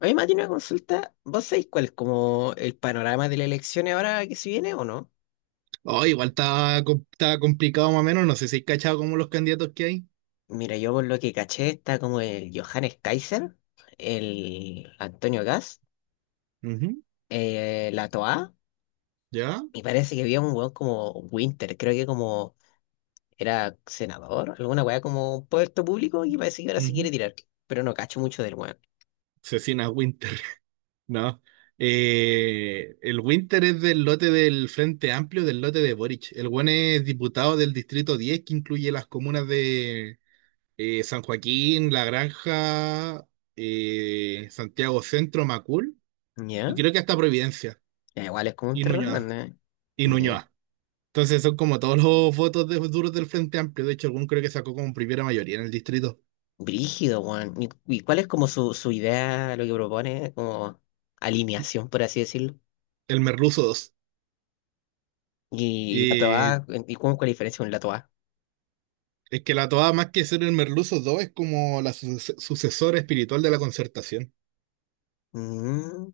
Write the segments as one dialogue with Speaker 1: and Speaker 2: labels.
Speaker 1: A mí tiene una consulta. ¿Vos sabéis cuál es como el panorama de las elecciones ahora que se viene o no?
Speaker 2: Oh, igual está, com- está complicado más o menos. No sé si hay cachado como los candidatos que hay.
Speaker 1: Mira, yo por lo que caché está como el Johannes Kaiser, el Antonio Gas,
Speaker 2: Ujú.
Speaker 1: la Toa,
Speaker 2: ¿Ya?
Speaker 1: y parece que había un weón como Winter, creo que como era senador, alguna weá como un puesto público y parece que ahora se
Speaker 2: Ujú.
Speaker 1: quiere tirar, pero no cacho mucho del weón.
Speaker 2: Cecina Winter. No. El Winter es del lote del Frente Amplio, del lote de Boric. El buen es diputado del Distrito 10, que incluye las comunas de San Joaquín, La Granja, Santiago Centro, Macul, y
Speaker 1: ¿Ya?
Speaker 2: creo que hasta Providencia
Speaker 1: Ya, igual es como un
Speaker 2: y
Speaker 1: terror, ¿no?
Speaker 2: Nuñoa. Y
Speaker 1: ¿Ya?
Speaker 2: Nuñoa. Entonces son como todos los votos de, duros del Frente Amplio. De hecho, algún creo que sacó como primera mayoría en el distrito.
Speaker 1: Brígido, weón. ¿Y cuál es como su idea, lo que propone, como alineación, por así decirlo?
Speaker 2: El Merluzo dos.
Speaker 1: Y la
Speaker 2: Y
Speaker 1: toa, ¿y cómo es la diferencia con la toa?
Speaker 2: es que la toada, más que ser el Merluzo dos, es como la su- sucesora espiritual de la Concertación.
Speaker 1: Mm,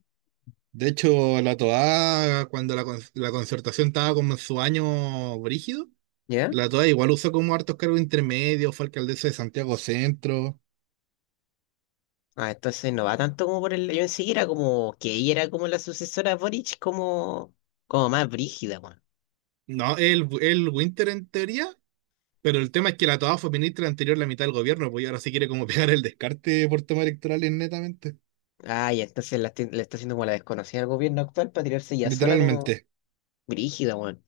Speaker 2: De hecho, la toada, cuando la, con- la Concertación estaba como en su año brígido,
Speaker 1: ¿ya?
Speaker 2: la toada igual usó como hartos cargos intermedios, fue alcaldesa de Santiago Centro.
Speaker 1: Ah, entonces no va tanto como por el… Yo en sí era como que ella era como la sucesora de Boric, como, como más brígida, weón.
Speaker 2: No, el Winter en teoría. Pero el tema es que la Toa fue ministra anterior la mitad del gobierno, pues, y ahora se quiere como pegar el descarte por temas electorales netamente.
Speaker 1: Ah, y entonces la está haciendo como la desconocida del gobierno actual para tirarse ya sola como
Speaker 2: Literalmente.
Speaker 1: brígida, weón.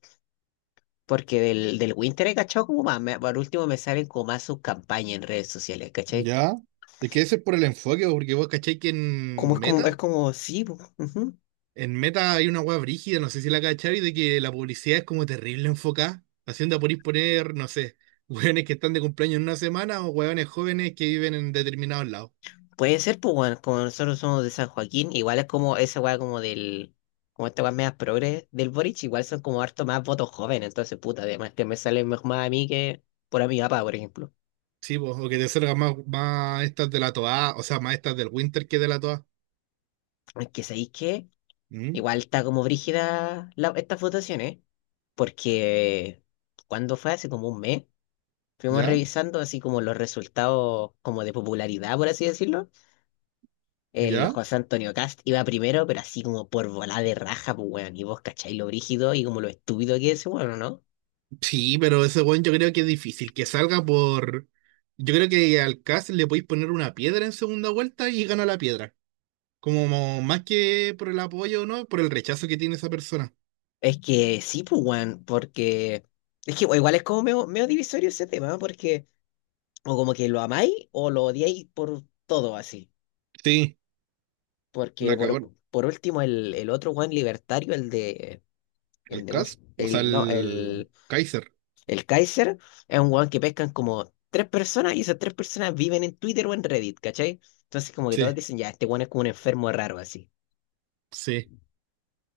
Speaker 1: Porque del Winter he cachado como más, por último me salen como más sus campañas en redes sociales, ¿cachai?
Speaker 2: ¿Ya? Es que ese es por el enfoque, pues, porque vos cacháis que
Speaker 1: Sí, po, ujú.
Speaker 2: En Meta hay una hueá brígida, no sé si la cacháis, de que la publicidad es como terrible enfocada, haciendo por ir poner, no sé, hueones que están de cumpleaños en una semana o hueones jóvenes que viven en determinados lados.
Speaker 1: Puede ser, pues, bueno, como nosotros somos de San Joaquín, igual es como esa weá como del, como esta weá media progres del Boric, igual son como harto más votos jóvenes, entonces, puta, además que me sale mejor más a mí que por a mi papá, por ejemplo.
Speaker 2: Sí, pues, o que te salgan más, más estas de la Toa, o sea, más estas del Winter que de la Toa.
Speaker 1: Es que sabéis qué
Speaker 2: ¿Mm?
Speaker 1: igual está como brígida estas votaciones, porque cuando fue hace como un mes, fuimos
Speaker 2: ¿Ya?
Speaker 1: revisando así como los resultados como de popularidad, por así decirlo. El
Speaker 2: ¿Ya?
Speaker 1: José Antonio Cast iba primero, pero así como por volada de raja, pues weón. Y vos cacháis lo brígido y como lo estúpido que es, bueno, ¿no?
Speaker 2: Sí, pero ese weón yo creo que es difícil que salga por. Yo creo que al Cast le podéis poner una piedra en segunda vuelta y gana la piedra. Como más que por el apoyo, ¿no? Por el rechazo que tiene esa persona.
Speaker 1: Es que sí, pues weón, porque. Es que igual es como medio divisorio ese tema, ¿ah? Porque o como que lo amáis o lo odiáis por todo así.
Speaker 2: Sí,
Speaker 1: Porque
Speaker 2: la cagó
Speaker 1: por último, el otro weón libertario, el de. El
Speaker 2: el
Speaker 1: de.
Speaker 2: Cast, o sea,
Speaker 1: El, no,
Speaker 2: el
Speaker 1: el.
Speaker 2: Kaiser.
Speaker 1: El Kaiser es un weón que pescan como tres personas y esas tres personas viven en Twitter o en Reddit, ¿cachai? Entonces como que todos
Speaker 2: Sí,
Speaker 1: dicen, ya, este weón es como un enfermo raro así.
Speaker 2: sí.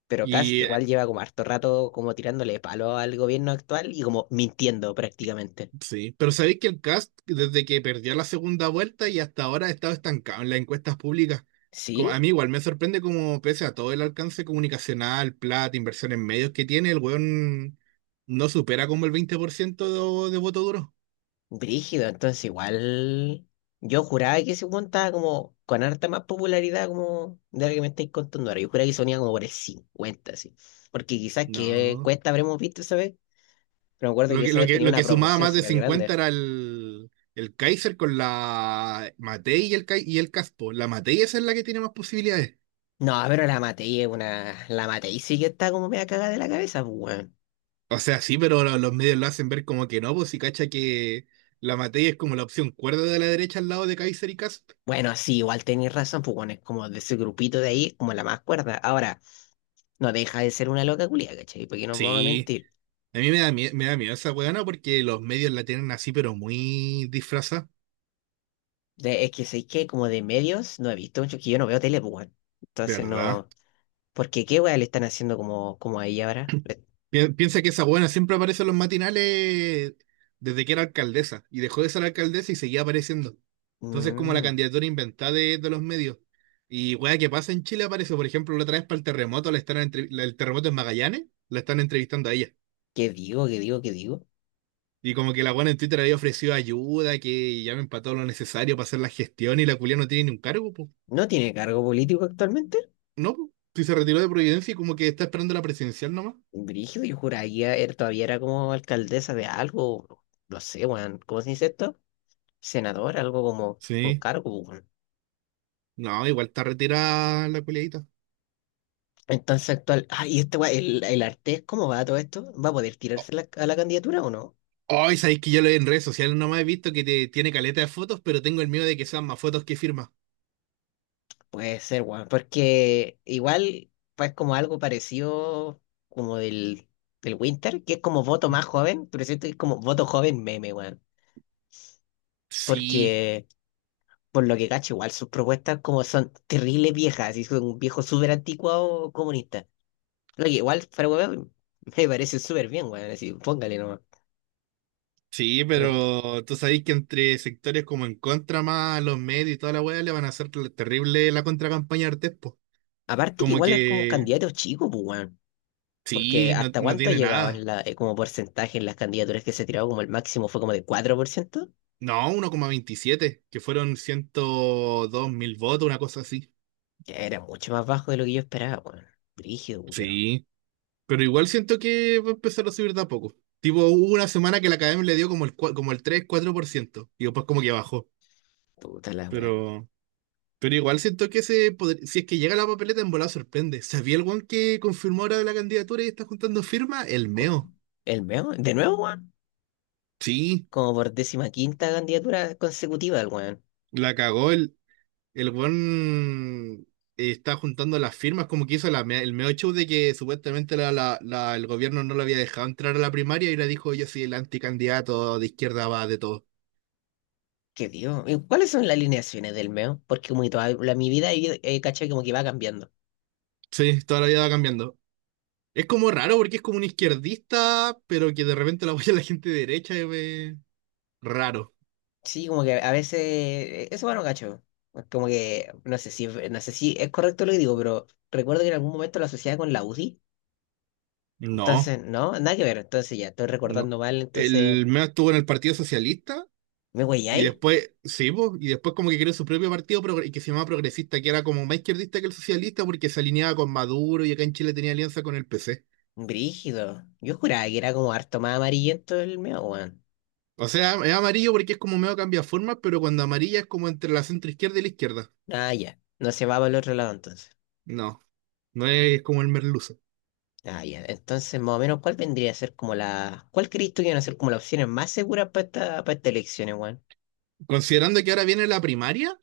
Speaker 1: Pero Kast
Speaker 2: Y
Speaker 1: igual lleva como harto rato como tirándole palo al gobierno actual y como mintiendo prácticamente.
Speaker 2: Sí, pero sabéis que el cast, desde que perdió la segunda vuelta y hasta ahora, ha estado estancado en las encuestas públicas. Como- a
Speaker 1: Sí,
Speaker 2: mí igual me sorprende como, pese a todo el alcance comunicacional, plata, inversión en medios que tiene, el weón no supera como el 20% de voto duro.
Speaker 1: brígido, entonces igual yo juraba que ese weón estaba como con harta más popularidad como de lo que me estáis contando ahora. Yo juraba que sonía como por el 50 así. Porque quizás que
Speaker 2: No.
Speaker 1: cuesta habremos visto esa vez, pero me acuerdo
Speaker 2: Lo
Speaker 1: que
Speaker 2: que,
Speaker 1: esa
Speaker 2: lo
Speaker 1: vez
Speaker 2: que,
Speaker 1: tenía
Speaker 2: lo
Speaker 1: una
Speaker 2: que sumaba
Speaker 1: proporción
Speaker 2: más de
Speaker 1: súper
Speaker 2: 50
Speaker 1: grande.
Speaker 2: era el Kaiser con la Matei y el, Kai- y el Caspo. La Matei esa es la que tiene más posibilidades.
Speaker 1: No, pero la Matei es una. La Matei sí que está como media cagada de la cabeza, pues, weón.
Speaker 2: O sea, sí, pero lo- los medios lo hacen ver como que no, pues, si cacha que la materia es como la opción cuerda de la derecha al lado de Kaiser y Cast.
Speaker 1: Bueno, sí, igual tenéis razón, pues, weón, es como de ese grupito de ahí, como la más cuerda. Ahora, no deja de ser una loca culia, ¿cachai? Porque no puedo
Speaker 2: Sí,
Speaker 1: mentir.
Speaker 2: a mí me da, mie- me da miedo esa weona porque los medios la tienen así, pero muy disfrazada,
Speaker 1: Es que sé que como de medios no he visto mucho, que yo no veo tele, pues, weón. Entonces
Speaker 2: ¿verdad?
Speaker 1: no. Porque qué weón le están haciendo como, como ahí ahora.
Speaker 2: Pi- piensa que esa buena siempre aparece en los matinales desde que era alcaldesa, y dejó de ser alcaldesa y seguía apareciendo. Entonces, como la
Speaker 1: Mm,
Speaker 2: candidatura inventada de los medios. Y weá, ¿qué pasa en Chile? Aparece, por ejemplo, la otra vez para el terremoto, la están entrevi- la- el terremoto en Magallanes, la están entrevistando a ella.
Speaker 1: ¿qué digo? ¿Qué digo? ¿Qué digo?
Speaker 2: Y como que la buena en Twitter había ofrecido ayuda, que ya me empató lo necesario para hacer la gestión, y la culia no tiene ni un cargo, pues.
Speaker 1: ¿No tiene cargo político actualmente?
Speaker 2: No, po. Si se retiró de Providencia y como que está esperando la presidencial nomás.
Speaker 1: Brígido, yo juraría, él todavía era como alcaldesa de algo. No sé, weón. ¿Cómo se dice esto? Senador, algo como un
Speaker 2: Sí.
Speaker 1: cargo. Weón.
Speaker 2: No, igual está retirada la culiadita.
Speaker 1: Entonces actual, ah, y este weón, el Artés, ¿cómo va todo esto? ¿Va a poder
Speaker 2: O-
Speaker 1: tirarse a la candidatura o no?
Speaker 2: hoy sabéis que yo lo en redes sociales nomás he visto que te- tiene caleta de fotos, pero tengo el miedo de que sean más fotos que firmas.
Speaker 1: Puede ser, weón, porque igual pues como algo parecido como del, del Winter, que es como voto
Speaker 2: Mm.
Speaker 1: más joven, pero siento que es como voto joven meme, weón.
Speaker 2: Sí,
Speaker 1: Porque por lo que cacho, igual sus propuestas como son terribles viejas, y son un viejo súper anticuado comunista. Lo que igual, para weón, me parece súper bien, weón, así, póngale nomás.
Speaker 2: sí, pero tú sabéis que entre sectores como en contra más los medios y toda la weá le van a hacer terrible la contracampaña a Artés, po.
Speaker 1: Aparte que
Speaker 2: Como
Speaker 1: igual es como un
Speaker 2: que
Speaker 1: candidato chico, pues, weón. Porque
Speaker 2: sí, no,
Speaker 1: hasta
Speaker 2: no
Speaker 1: cuánto ha
Speaker 2: tiene
Speaker 1: llegado en
Speaker 2: nada.
Speaker 1: la, como porcentaje en las candidaturas que se tiraba, como el máximo fue como de 4%,
Speaker 2: No, 1,27, que fueron 102.000 votos, una cosa así.
Speaker 1: que era mucho más bajo de lo que yo esperaba, weón. Brígido, culiao.
Speaker 2: Sí, pero igual siento que va a empezar a subir de a poco. Tipo, hubo una semana que la Academia le dio como el, cua- como el 3 4%. Y después como que bajó.
Speaker 1: Puta la weá.
Speaker 2: Pero, pero igual siento que se podr- si es que llega la papeleta en volada sorprende. ¿Sabía el weón que confirmó ahora la candidatura y está juntando firma? El Meo.
Speaker 1: Weón. El meo, de nuevo, weón.
Speaker 2: Sí,
Speaker 1: Como por décima quinta candidatura consecutiva del weón.
Speaker 2: la cagó. El buen está juntando las firmas, como que hizo la me- el medio show de que supuestamente la- la- la- el gobierno no lo había dejado entrar a la primaria y le dijo, yo soy el anticandidato de izquierda va de todo.
Speaker 1: Qué dios. ¿Y cuáles son las alineaciones del meo? Porque como que toda la, mi vida he cachado como que va cambiando.
Speaker 2: Sí, toda la vida va cambiando. Es como raro porque es como un izquierdista, pero que de repente la apoya la gente de derecha. Es raro.
Speaker 1: Sí, como que a veces, eso bueno, cacho. Como que, no sé si es correcto lo que digo, pero recuerdo que en algún momento lo asociaba con la UDI.
Speaker 2: No,
Speaker 1: Entonces, no, nada que ver. Entonces ya estoy
Speaker 2: no.
Speaker 1: recordando mal. Entonces,
Speaker 2: El medio estuvo en el Partido Socialista.
Speaker 1: ¿me
Speaker 2: Y
Speaker 1: ahí?
Speaker 2: después, sí, po, y después como que creó su propio partido progre- que se llamaba Progresista, que era como más izquierdista que el socialista porque se alineaba con Maduro y acá en Chile tenía alianza con el PC.
Speaker 1: Brígido. Yo juraba que era como harto más amarillento el mío, weón.
Speaker 2: O sea, es amarillo porque es como medio cambia formas, pero cuando amarilla es como entre la centro izquierda y la izquierda.
Speaker 1: Ah, ya. No se va para el otro lado entonces.
Speaker 2: No, no es como el merluzo.
Speaker 1: Ah, ya. Entonces, más o menos, ¿cuál vendría a ser como la. ¿Cuál crees tú que van a ser como las opciones más seguras para estas elecciones, weón?
Speaker 2: Considerando que ahora viene la primaria,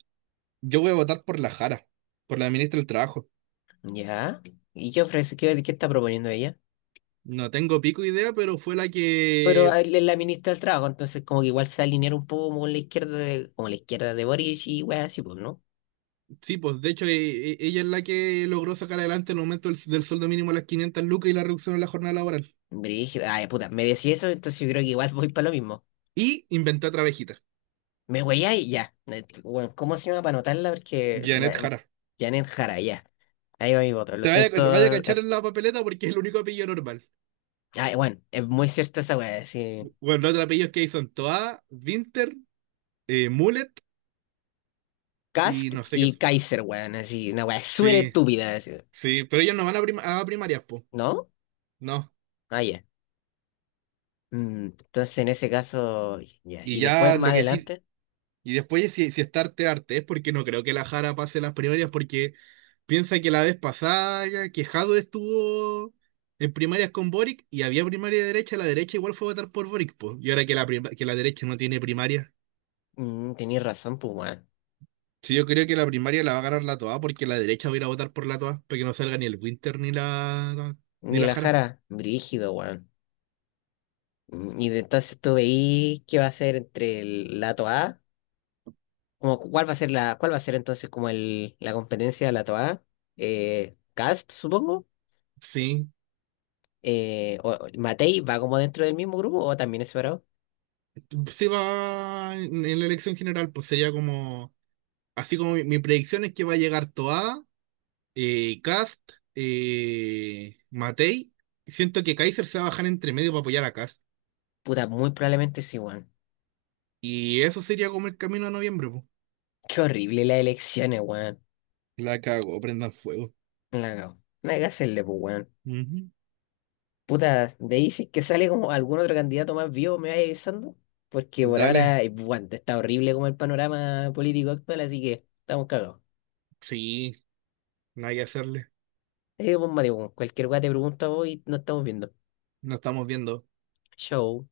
Speaker 2: yo voy a votar por la Jara, por la ministra del Trabajo.
Speaker 1: Ya. ¿Y qué ofrece? ¿Qué está proponiendo ella?
Speaker 2: No tengo pico idea, pero fue la
Speaker 1: Pero
Speaker 2: que,
Speaker 1: él es la ministra del Trabajo, entonces como que igual se alinearon un poco como con la izquierda de, como la izquierda de Boric y weas así, pues, ¿no?
Speaker 2: sí, pues, de hecho, e- e- ella es la que logró sacar adelante el aumento del, del sueldo mínimo a las 500 lucas y la reducción en la jornada laboral.
Speaker 1: Brígido, ay, puta, me decís eso, entonces yo creo que igual voy para lo mismo.
Speaker 2: Y inventé otra abejita.
Speaker 1: Me y ya. Bueno, ¿cómo se llama para anotarla? Porque
Speaker 2: Janet Jara.
Speaker 1: Janet Jara, ya. Ahí va mi voto. Lo
Speaker 2: Te vaya, vaya a
Speaker 1: siento.
Speaker 2: cachar en la papeleta porque es el único apellido normal.
Speaker 1: Ay, bueno, es muy cierta esa wea, así.
Speaker 2: Bueno, los otros apellidos que hay son Toa, Winter, Mullet y
Speaker 1: Cast
Speaker 2: no sé qué.
Speaker 1: y Kaiser, weón, así, una wea súper
Speaker 2: Sí,
Speaker 1: estúpida, así,
Speaker 2: sí, pero ellos no van a, prim- a primarias, po.
Speaker 1: ¿no?
Speaker 2: No.
Speaker 1: Ah, ya. Mm, entonces en ese caso, ya.
Speaker 2: Y
Speaker 1: Y después
Speaker 2: ya
Speaker 1: más
Speaker 2: lo que sí.
Speaker 1: adelante,
Speaker 2: Y después, si, si está arte, arte, es porque no creo que la Jara pase las primarias porque piensa que la vez pasada, ya que Jado estuvo en primarias con Boric y había primaria de derecha, la derecha igual fue a votar por Boric, po. Y ahora que la, prim- que la derecha no tiene primaria.
Speaker 1: mm, tenías razón, pues, weón.
Speaker 2: Sí, yo creo que la primaria la va a ganar la Toa porque la derecha va a ir a votar por la Toa para que no salga ni el Winter ni la ni
Speaker 1: Ni
Speaker 2: la
Speaker 1: la
Speaker 2: Jara.
Speaker 1: Jara, brígido, weón. Mm, entonces tú veís qué va a ser entre el, la TOA, como cuál va a ser la, cuál va a ser entonces como el, la competencia de la TOA, Cast, supongo,
Speaker 2: Sí,
Speaker 1: o Matei va como dentro del mismo grupo o también es separado.
Speaker 2: sí va en la elección general, pues sería como, así como mi predicción es que va a llegar Toa, Kast, Matei. Siento que Kaiser se va a bajar entre medio para apoyar a Kast.
Speaker 1: Puta, muy probablemente sí, weón.
Speaker 2: Y eso sería como el camino a noviembre, pues.
Speaker 1: Qué horrible las elecciones, weón.
Speaker 2: La cago, prendan fuego.
Speaker 1: La cago. No hay que hacerle, pues, weón.
Speaker 2: Ujú.
Speaker 1: Puta, me dices que sale como algún otro candidato más vivo, me vaya avisando, porque por
Speaker 2: Dale.
Speaker 1: ahora, bueno, está horrible como el panorama político actual, así que estamos cagados.
Speaker 2: Sí, nada que hacerle.
Speaker 1: Pues, Mateo, cualquier weá te pregunto a vos y nos estamos viendo.
Speaker 2: Nos estamos viendo.
Speaker 1: Show